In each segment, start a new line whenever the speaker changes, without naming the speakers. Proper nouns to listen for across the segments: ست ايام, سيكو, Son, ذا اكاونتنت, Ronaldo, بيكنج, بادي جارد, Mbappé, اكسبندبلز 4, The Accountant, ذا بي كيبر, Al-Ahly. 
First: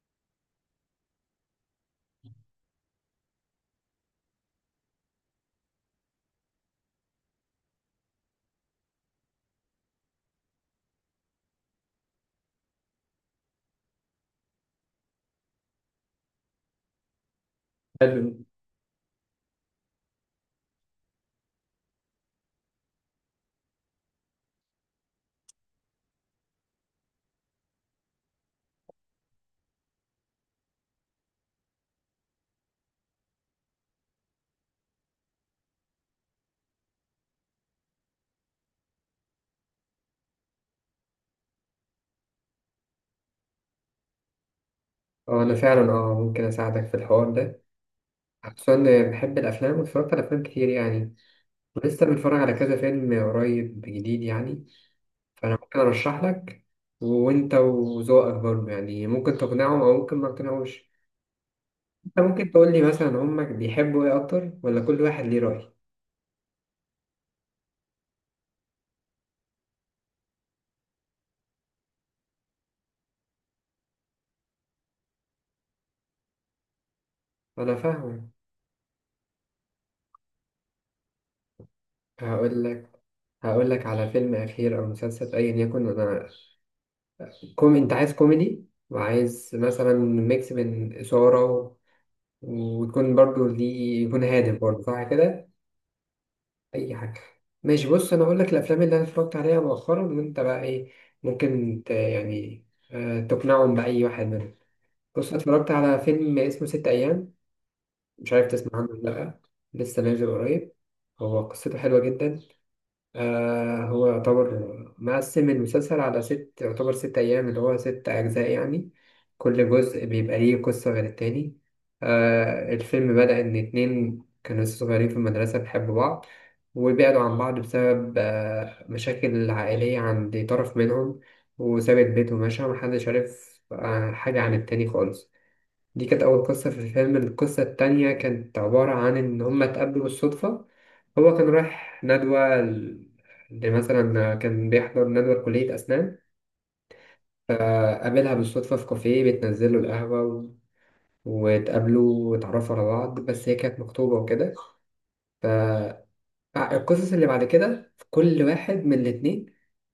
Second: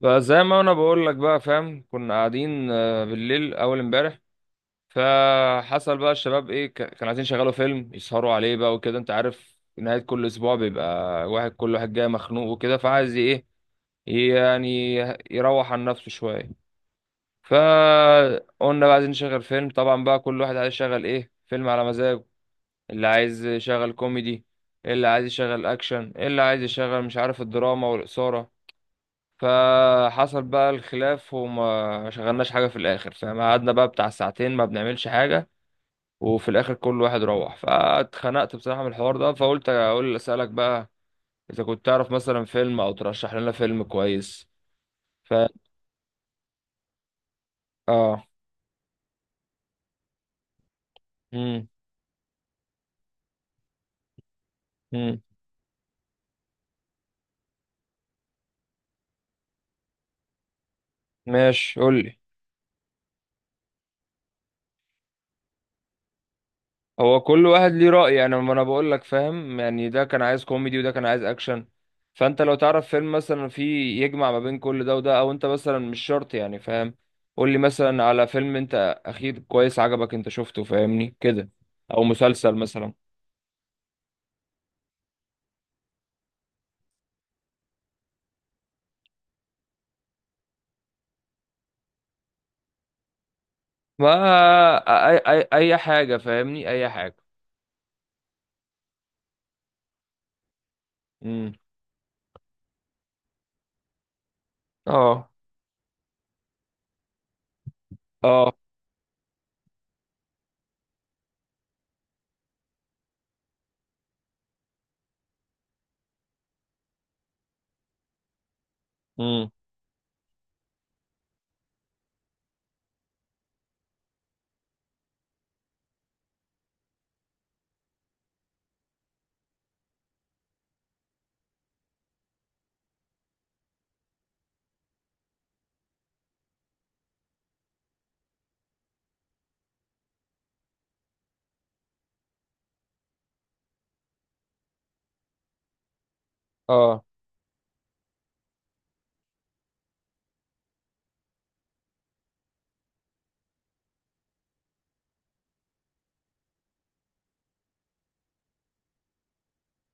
فزي ما انا بقول لك بقى، فاهم؟ كنا قاعدين بالليل اول امبارح. فحصل بقى الشباب ايه، كانوا عايزين يشغلوا فيلم يسهروا عليه بقى وكده. انت عارف، نهاية كل اسبوع بيبقى كل واحد جاي مخنوق وكده، فعايز ايه يعني؟ يروح عن نفسه شوية.
حلو.
فقلنا بقى عايزين نشغل فيلم. طبعا بقى كل واحد عايز يشغل ايه، فيلم على مزاجه. اللي عايز يشغل كوميدي، اللي عايز يشغل اكشن، اللي عايز يشغل مش عارف الدراما والإثارة. فحصل بقى الخلاف وما شغلناش حاجة في الآخر، فاهم؟ قعدنا بقى بتاع ساعتين ما بنعملش حاجة، وفي الآخر كل واحد روح. فاتخنقت بصراحة من الحوار ده، فقلت أقول أسألك بقى، إذا كنت تعرف مثلا فيلم، أو ترشح لنا فيلم كويس. ف
اه انا فعلا، ممكن اساعدك في الحوار ده،
آه.
خصوصا إني بحب الافلام واتفرجت على افلام كتير يعني،
مم.
ولسه بنتفرج على كذا فيلم قريب جديد يعني.
مم.
فانا ممكن ارشح لك، وانت وذوقك برضه يعني ممكن تقنعهم او ممكن ما تقنعوش.
ماشي، قول لي.
انت ممكن تقول لي مثلا هما بيحبوا ايه اكتر، ولا كل واحد ليه رأي؟
هو كل واحد ليه رأي. انا ما انا بقول لك، فاهم يعني، ده كان عايز كوميدي وده كان عايز اكشن. فانت لو تعرف فيلم مثلا فيه يجمع ما بين كل ده وده، او انت مثلا مش شرط يعني، فاهم؟ قول لي
انا
مثلا على
فاهم.
فيلم انت اخير كويس عجبك انت شفته، فاهمني كده؟ او مسلسل
هقول لك،
مثلا.
هقول لك على فيلم اخير او مسلسل ايا يكن. انا كوم انت عايز كوميدي، وعايز مثلا ميكس بين اثاره، ويكون برضو ليه، يكون هادف
ما
برضو، صح
اي اي
كده؟
اي حاجة، فاهمني؟ اي
اي
حاجة.
حاجه. ماشي، بص انا اقول لك الافلام اللي انا اتفرجت عليها مؤخرا وانت بقى ايه،
امم.
ممكن يعني، تقنعهم باي واحد منهم. بص
اه.
أنا اتفرجت على فيلم اسمه ست ايام، مش عارف
اه.
تسمع عنه ولا لا. لسه نازل قريب. هو قصته حلوه جدا. هو يعتبر مقسم المسلسل على ست، يعتبر ست أيام اللي هو ست أجزاء يعني.
امم.
كل جزء بيبقى ليه قصة غير التاني. الفيلم بدأ إن اتنين كانوا لسه صغيرين في المدرسة بيحبوا بعض، وبعدوا عن بعض بسبب مشاكل عائلية عند طرف منهم، وسابت بيته ومشى، محدش عارف حاجة عن التاني خالص. دي كانت أول قصة في الفيلم. القصة التانية كانت عبارة عن إن هما اتقابلوا بالصدفة. هو كان رايح ندوة، لمثلا كان بيحضر ندوة كلية أسنان،
اه.
فقابلها بالصدفة في كافيه بتنزل له القهوة، واتقابلوا واتعرفوا على بعض، بس هي كانت مخطوبة وكده. فالقصص اللي بعد كده كل واحد من الاتنين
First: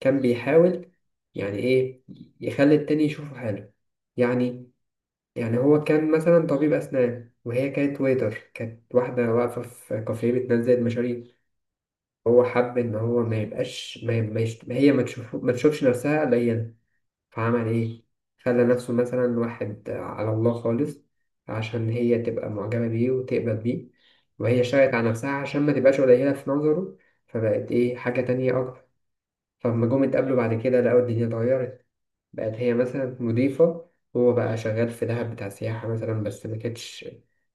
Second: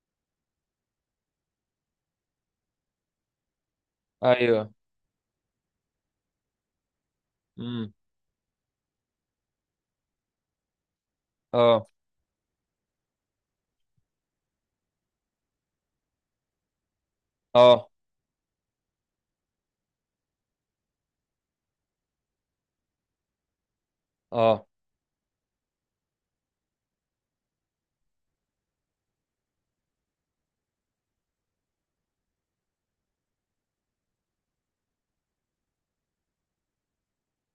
كان بيحاول، يعني إيه، يخلي التاني يشوفه حاله يعني.
ايوه.
يعني هو كان مثلا طبيب أسنان، وهي
امم.
كانت ويتر، كانت واحدة واقفة في كافيه بتنزل المشاريب.
اه
هو حب إن هو ما يبقاش، ما ما يش... هي ما تشوف، ما تشوفش نفسها قليلا. فعمل
اه.
إيه؟ خلى نفسه مثلا واحد على الله خالص، عشان هي تبقى معجبة بيه وتقبل بيه. وهي
اه.
شايت على نفسها عشان ما تبقاش قليلة في نظره، فبقت إيه، حاجة تانية أكتر. فلما جم اتقابلوا بعد كده لقوا الدنيا اتغيرت. بقت هي مثلا مضيفة، هو بقى شغال في دهب بتاع سياحة مثلا، بس ما كانتش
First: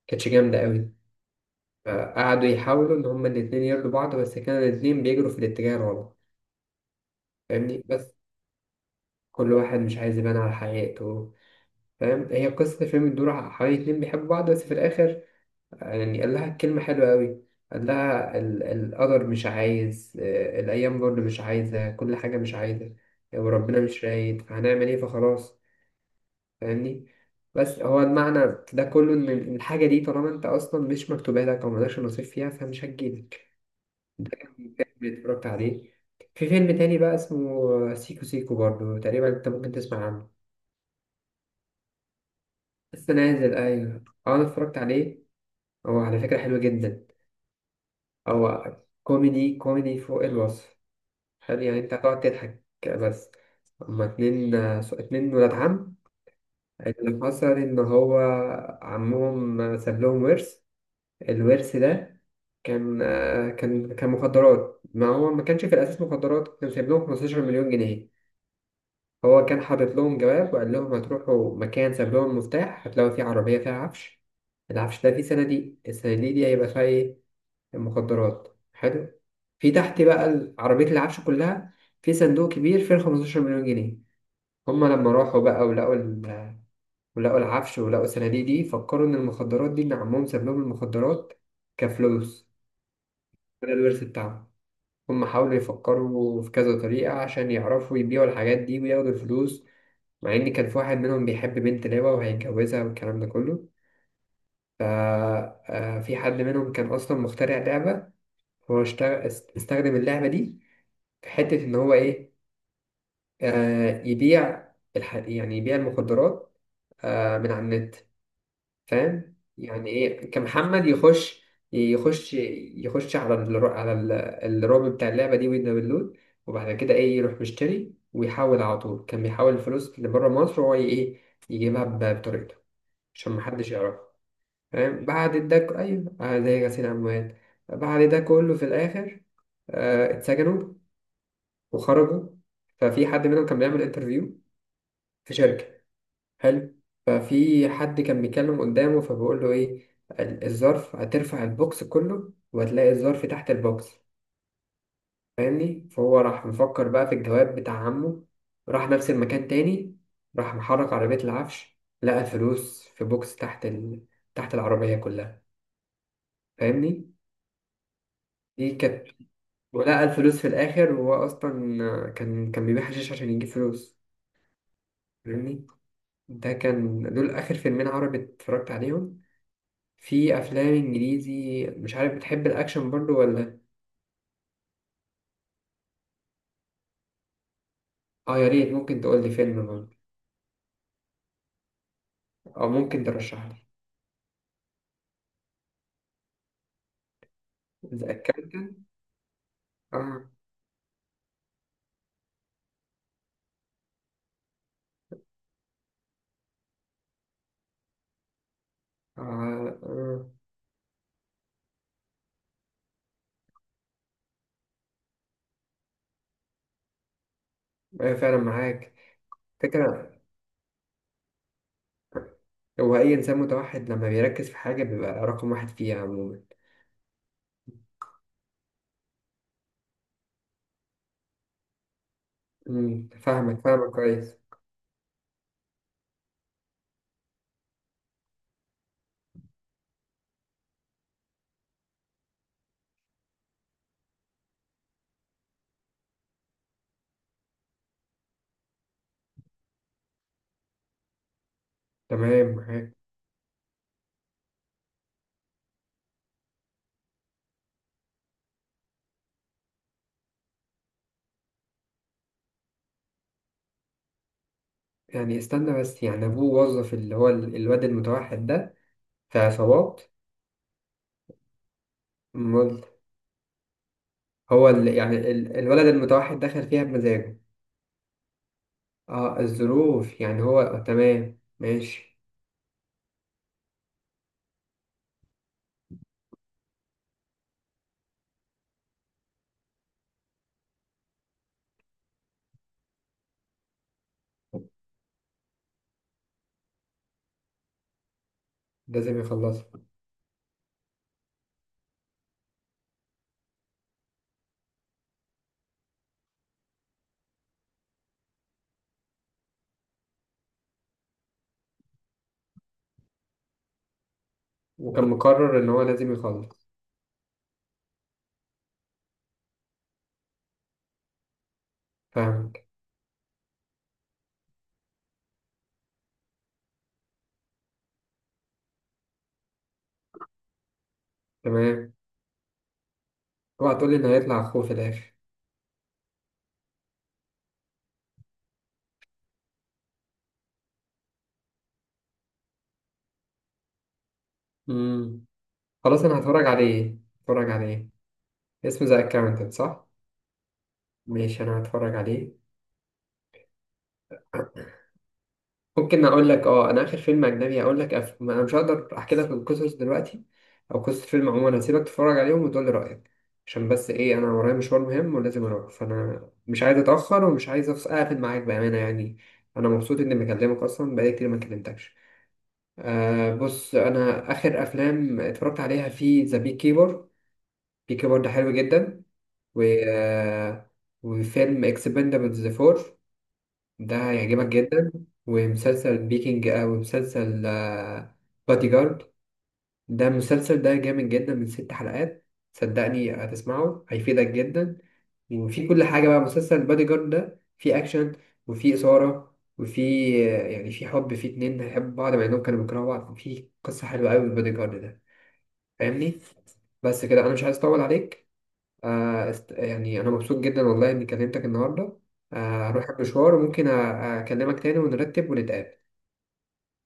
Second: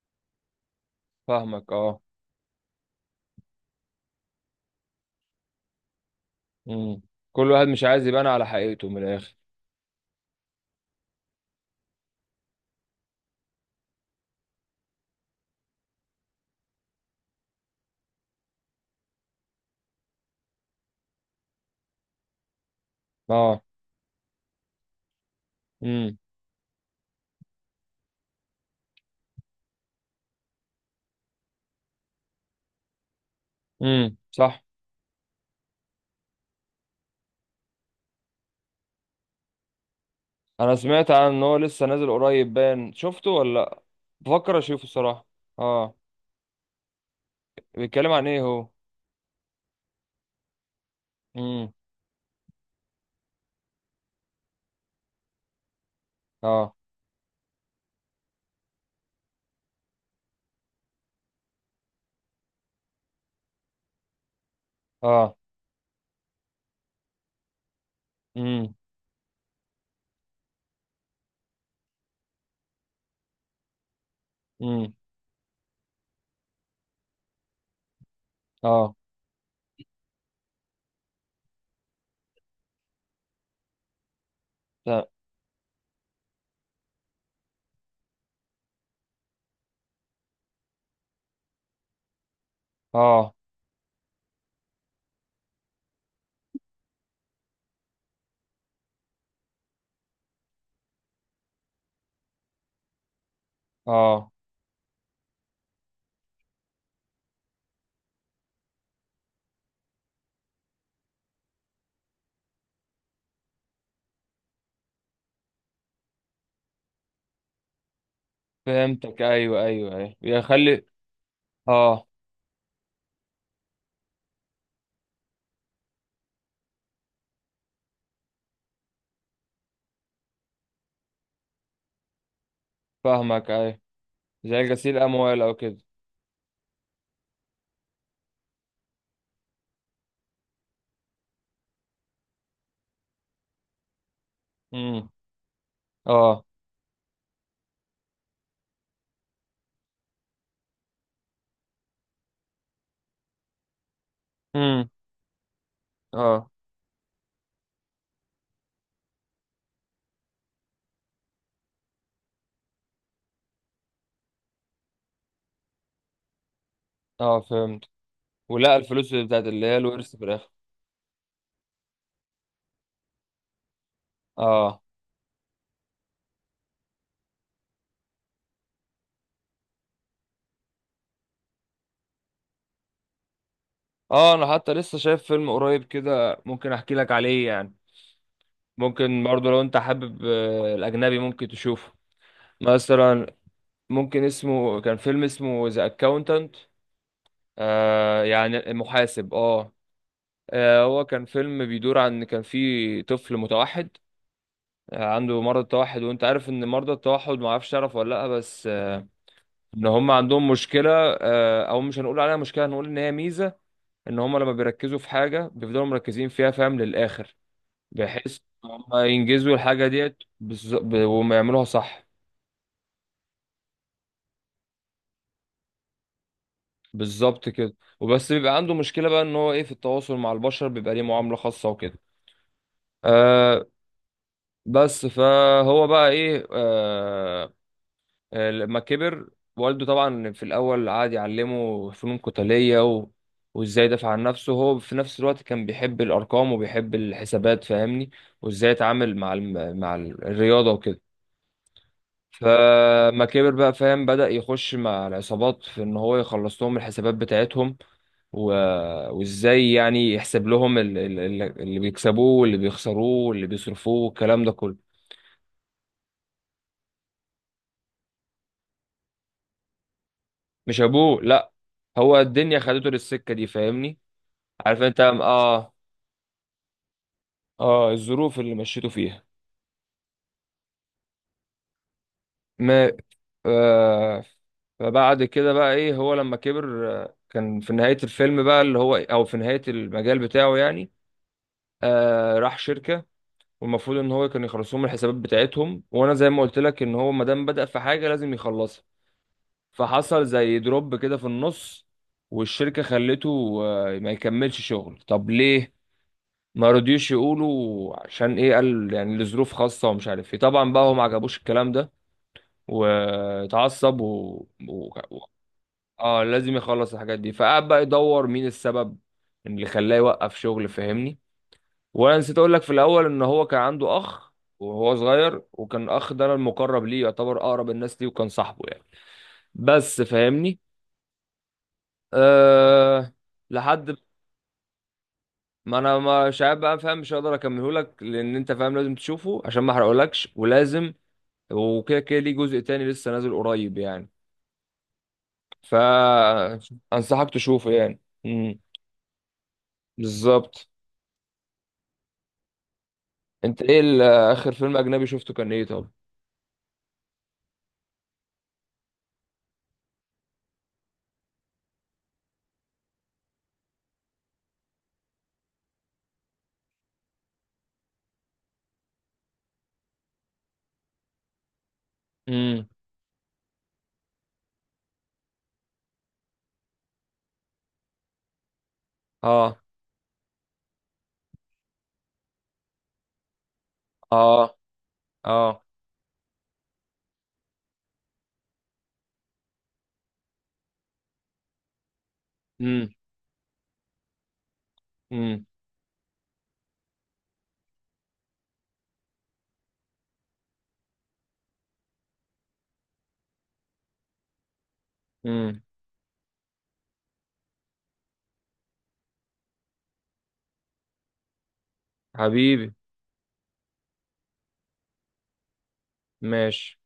كانتش جامدة قوي.
فاهمك، اه.
فقعدوا يحاولوا إن هما الاتنين يرضوا بعض، بس كانوا الاتنين بيجروا في الاتجاه الغلط.
امم. كل واحد مش
فاهمني،
عايز
بس
يبان على حقيقته من الاخر.
كل واحد مش عايز يبان على حقيقته. فاهم، هي قصة الفيلم بتدور حوالي اتنين بيحبوا بعض، بس في الآخر يعني قال لها كلمة حلوة قوي. قال لها القدر مش عايز، الأيام برضه مش عايزة، كل حاجة مش عايزة،
اه.
وربنا مش رايد، فهنعمل إيه؟ فخلاص.
امم.
فاهمني؟ بس هو المعنى ده كله، ان الحاجه دي طالما انت اصلا مش مكتوبه لك، او مالكش نصيب فيها، فمش هتجيلك.
امم، صح.
فيلم اتفرجت عليه. في فيلم تاني بقى اسمه سيكو سيكو برضه، تقريبا انت ممكن تسمع عنه.
انا سمعت عن ان هو لسه نازل قريب، باين.
لسه
شفته ولا
نازل،
لأ؟
ايوه، اه انا
بفكر
اتفرجت
اشوفه
عليه.
الصراحه. اه.
هو على فكره حلو جدا.
بيتكلم عن ايه هو؟
هو كوميدي، كوميدي فوق الوصف. حلو
امم.
يعني، انت هتقعد تضحك بس. هما اتنين، اتنين ولاد عم.
اه.
اللي حصل ان هو عمهم ساب لهم ورث. الورث ده كان، كان مخدرات. ما هو
اه.
ما كانش في الأساس مخدرات، كان سايب لهم 15 مليون جنيه.
امم.
هو كان حاطط لهم جواب وقال لهم هتروحوا مكان، ساب لهم المفتاح، هتلاقوا فيه عربية فيها عفش.
امم.
العفش ده فيه صناديق، الصناديق دي هيبقى فيها إيه؟ المخدرات.
اه.
حلو. في تحت بقى عربية العفش كلها، في صندوق كبير فيه 15 مليون جنيه. هما
ت-
لما راحوا بقى ولقوا ولقوا العفش، ولقوا الصناديق دي، فكروا إن المخدرات دي، إن عمهم ساب لهم المخدرات كفلوس،
اه.
ده الورث بتاعهم. هم حاولوا يفكروا في كذا طريقة عشان يعرفوا يبيعوا الحاجات دي وياخدوا الفلوس. مع إن كان في واحد منهم بيحب بنت لعبة وهيتجوزها والكلام ده كله.
اه.
في حد منهم كان أصلا مخترع لعبة. هو اشتغل، استخدم اللعبة دي في حتة إن هو إيه، يبيع يعني يبيع المخدرات من على النت.
فهمتك،
فاهم
ايوه
يعني
ايوه ايوه،
ايه
بيخلي.
كمحمد يخش،
اه.
يخش يخش على على الرعب بتاع اللعبه دي، ويدنا باللود. وبعد كده ايه، يروح مشتري ويحول على طول، كان بيحول الفلوس اللي بره مصر، هو ايه يجيبها بطريقته عشان
فاهمك،
محدش
ايوه.
يعرفه.
زي غسيل
فاهم،
اموال
بعد
او
ده
كده.
ايوه، زي غسيل اموال. بعد ده كله في الاخر، اتسجنوا وخرجوا. ففي حد منهم كان بيعمل انترفيو
امم.
في شركه.
اه.
حلو. ففي حد كان بيتكلم قدامه فبيقول له ايه، الظرف هترفع البوكس كله وهتلاقي الظرف تحت البوكس.
امم.
فاهمني، فهو راح
اه.
مفكر بقى في الجواب بتاع عمه. راح نفس المكان تاني، راح محرك عربية العفش، لقى الفلوس في بوكس تحت تحت العربية كلها. فاهمني؟
اه، فهمت.
دي
ولا
كانت،
الفلوس اللي هي
ولقى
الورث في
الفلوس في
الاخر.
الآخر، وهو أصلا كان بيبيع حشيش عشان يجيب فلوس.
اه.
فاهمني. ده كان دول آخر فيلمين عربي اتفرجت عليهم. في افلام انجليزي، مش عارف بتحب الاكشن برضو ولا.
اه، انا حتى لسه شايف فيلم قريب كده، ممكن احكي لك عليه يعني.
اه يا ريت، ممكن
ممكن
تقول لي
برضه لو
فيلم
انت
برضو
حابب الاجنبي، ممكن تشوفه
او ممكن
مثلا.
ترشح لي.
ممكن كان فيلم اسمه ذا اكاونتنت.
ذا
يعني
اكاونتنت.
المحاسب، اه.
اه
هو كان فيلم بيدور عن، كان في طفل متوحد. عنده مرض التوحد، وانت عارف ان مرضى التوحد، ما اعرفش تعرف ولا لا، بس
اه
ان هم
اه.
عندهم مشكلة. او مش هنقول عليها مشكلة، هنقول ان هي ميزة. ان هم لما بيركزوا في حاجة بيفضلوا مركزين فيها، فاهم، للاخر.
ايوه فعلا
بحيث ان
معاك
هم ينجزوا الحاجه
فكرة.
ديت وما يعملوها صح.
هو اي انسان متوحد لما بيركز في حاجة بيبقى رقم واحد فيها عموما.
بالظبط كده. وبس بيبقى عنده مشكله بقى، ان هو ايه، في التواصل مع البشر بيبقى ليه معامله خاصه وكده.
امم، فاهمك،
آه.
فاهمك كويس.
بس فهو بقى ايه. لما كبر، والده طبعا في الاول قعد يعلمه فنون قتاليه وازاي يدافع عن نفسه. هو في نفس الوقت كان بيحب الارقام وبيحب الحسابات، فاهمني، وازاي يتعامل مع مع الرياضه وكده.
تمام معاك.
فما كبر بقى، فاهم، بدأ يخش مع العصابات في ان هو يخلص لهم الحسابات بتاعتهم و... وازاي يعني يحسب لهم اللي بيكسبوه واللي بيخسروه واللي بيصرفوه والكلام ده كله.
يعني استنى بس، يعني ابوه وظف اللي هو الواد المتوحد ده في عصابات؟
مش ابوه، لا. هو الدنيا
أمال،
خدته للسكة دي، فاهمني.
هو
عارف
اللي
انت،
يعني
اه.
الولد المتوحد دخل فيها بمزاجه؟
اه، الظروف اللي مشيته فيها.
اه الظروف، يعني هو تمام، ماشي.
ما آه فبعد كده بقى ايه، هو لما كبر كان في نهاية الفيلم بقى، اللي هو او في نهاية المجال بتاعه يعني، راح شركة، والمفروض ان هو كان يخلص لهم الحسابات بتاعتهم. وانا زي ما قلت لك، ان هو ما دام بدأ في حاجه لازم يخلصها.
لازم يخلصها.
فحصل زي دروب كده في النص، والشركه خلته ما يكملش شغل. طب ليه؟ ما رضيوش يقولوا عشان ايه. قال يعني لظروف خاصه ومش عارف ايه. طبعا بقى هو ما عجبوش الكلام ده، واتعصب و...
وكان
و...
مقرر ان هو لازم
اه، لازم
يخلص.
يخلص الحاجات دي. فقعد بقى يدور مين السبب اللي خلاه يوقف شغل، فاهمني؟ وانا نسيت اقول لك
فاهمك،
في الاول ان هو كان عنده اخ وهو صغير، وكان الاخ ده المقرب ليه، يعتبر اقرب الناس ليه وكان صاحبه يعني، بس، فاهمني؟
تمام.
أه.
اوعى
لحد،
تقولي ان هيطلع اخوه في الاخر.
ما انا مش عارف بقى، فاهم، مش هقدر اكمله لك، لان انت فاهم لازم تشوفه عشان ما احرقهولكش. ولازم، وكده كده، ليه جزء تاني لسه نازل قريب يعني.
امم، خلاص انا هتفرج عليه،
فانصحك
هتفرج
تشوفه
عليه.
يعني.
اسمه ذا اكاونتنت صح؟
بالظبط.
ماشي، انا هتفرج عليه.
انت ايه اخر فيلم اجنبي شفته كان ايه طب؟
ممكن اقول لك، اه انا اخر فيلم اجنبي هقول لك، ما انا مش هقدر احكي لك القصص دلوقتي او قصة فيلم عموما. هسيبك تتفرج عليهم وتقول لي رأيك، عشان بس ايه، انا ورايا مشوار مهم ولازم اروح. فانا مش عايز اتأخر، ومش عايز اقفل معاك بأمانة يعني. انا مبسوط اني بكلمك اصلا، بقالي كتير ما كلمتكش.
امم.
بص انا اخر افلام اتفرجت عليها في ذا بي كيبر. بي كيبر ده حلو جدا.
اه.
و وفيلم اكسبندبلز 4، ده
اه.
هيعجبك جدا.
اه.
ومسلسل بيكنج، ومسلسل بادي جارد. ده المسلسل ده جامد جدا، من 6 حلقات.
امم.
صدقني هتسمعه هيفيدك جدا. وفي كل حاجة بقى، مسلسل بادي جارد ده في أكشن، وفي إثارة، وفي يعني في حب، في اتنين هيحبوا بعض مع إنهم كانوا بيكرهوا بعض، في قصة حلوة أوي في بادي جارد ده.
امم.
فاهمني؟ بس كده أنا مش عايز أطول عليك. يعني أنا مبسوط جدا والله إني كلمتك النهاردة.
حبيبي.
أروح المشوار، وممكن أكلمك تاني ونرتب ونتقابل.
ماشي.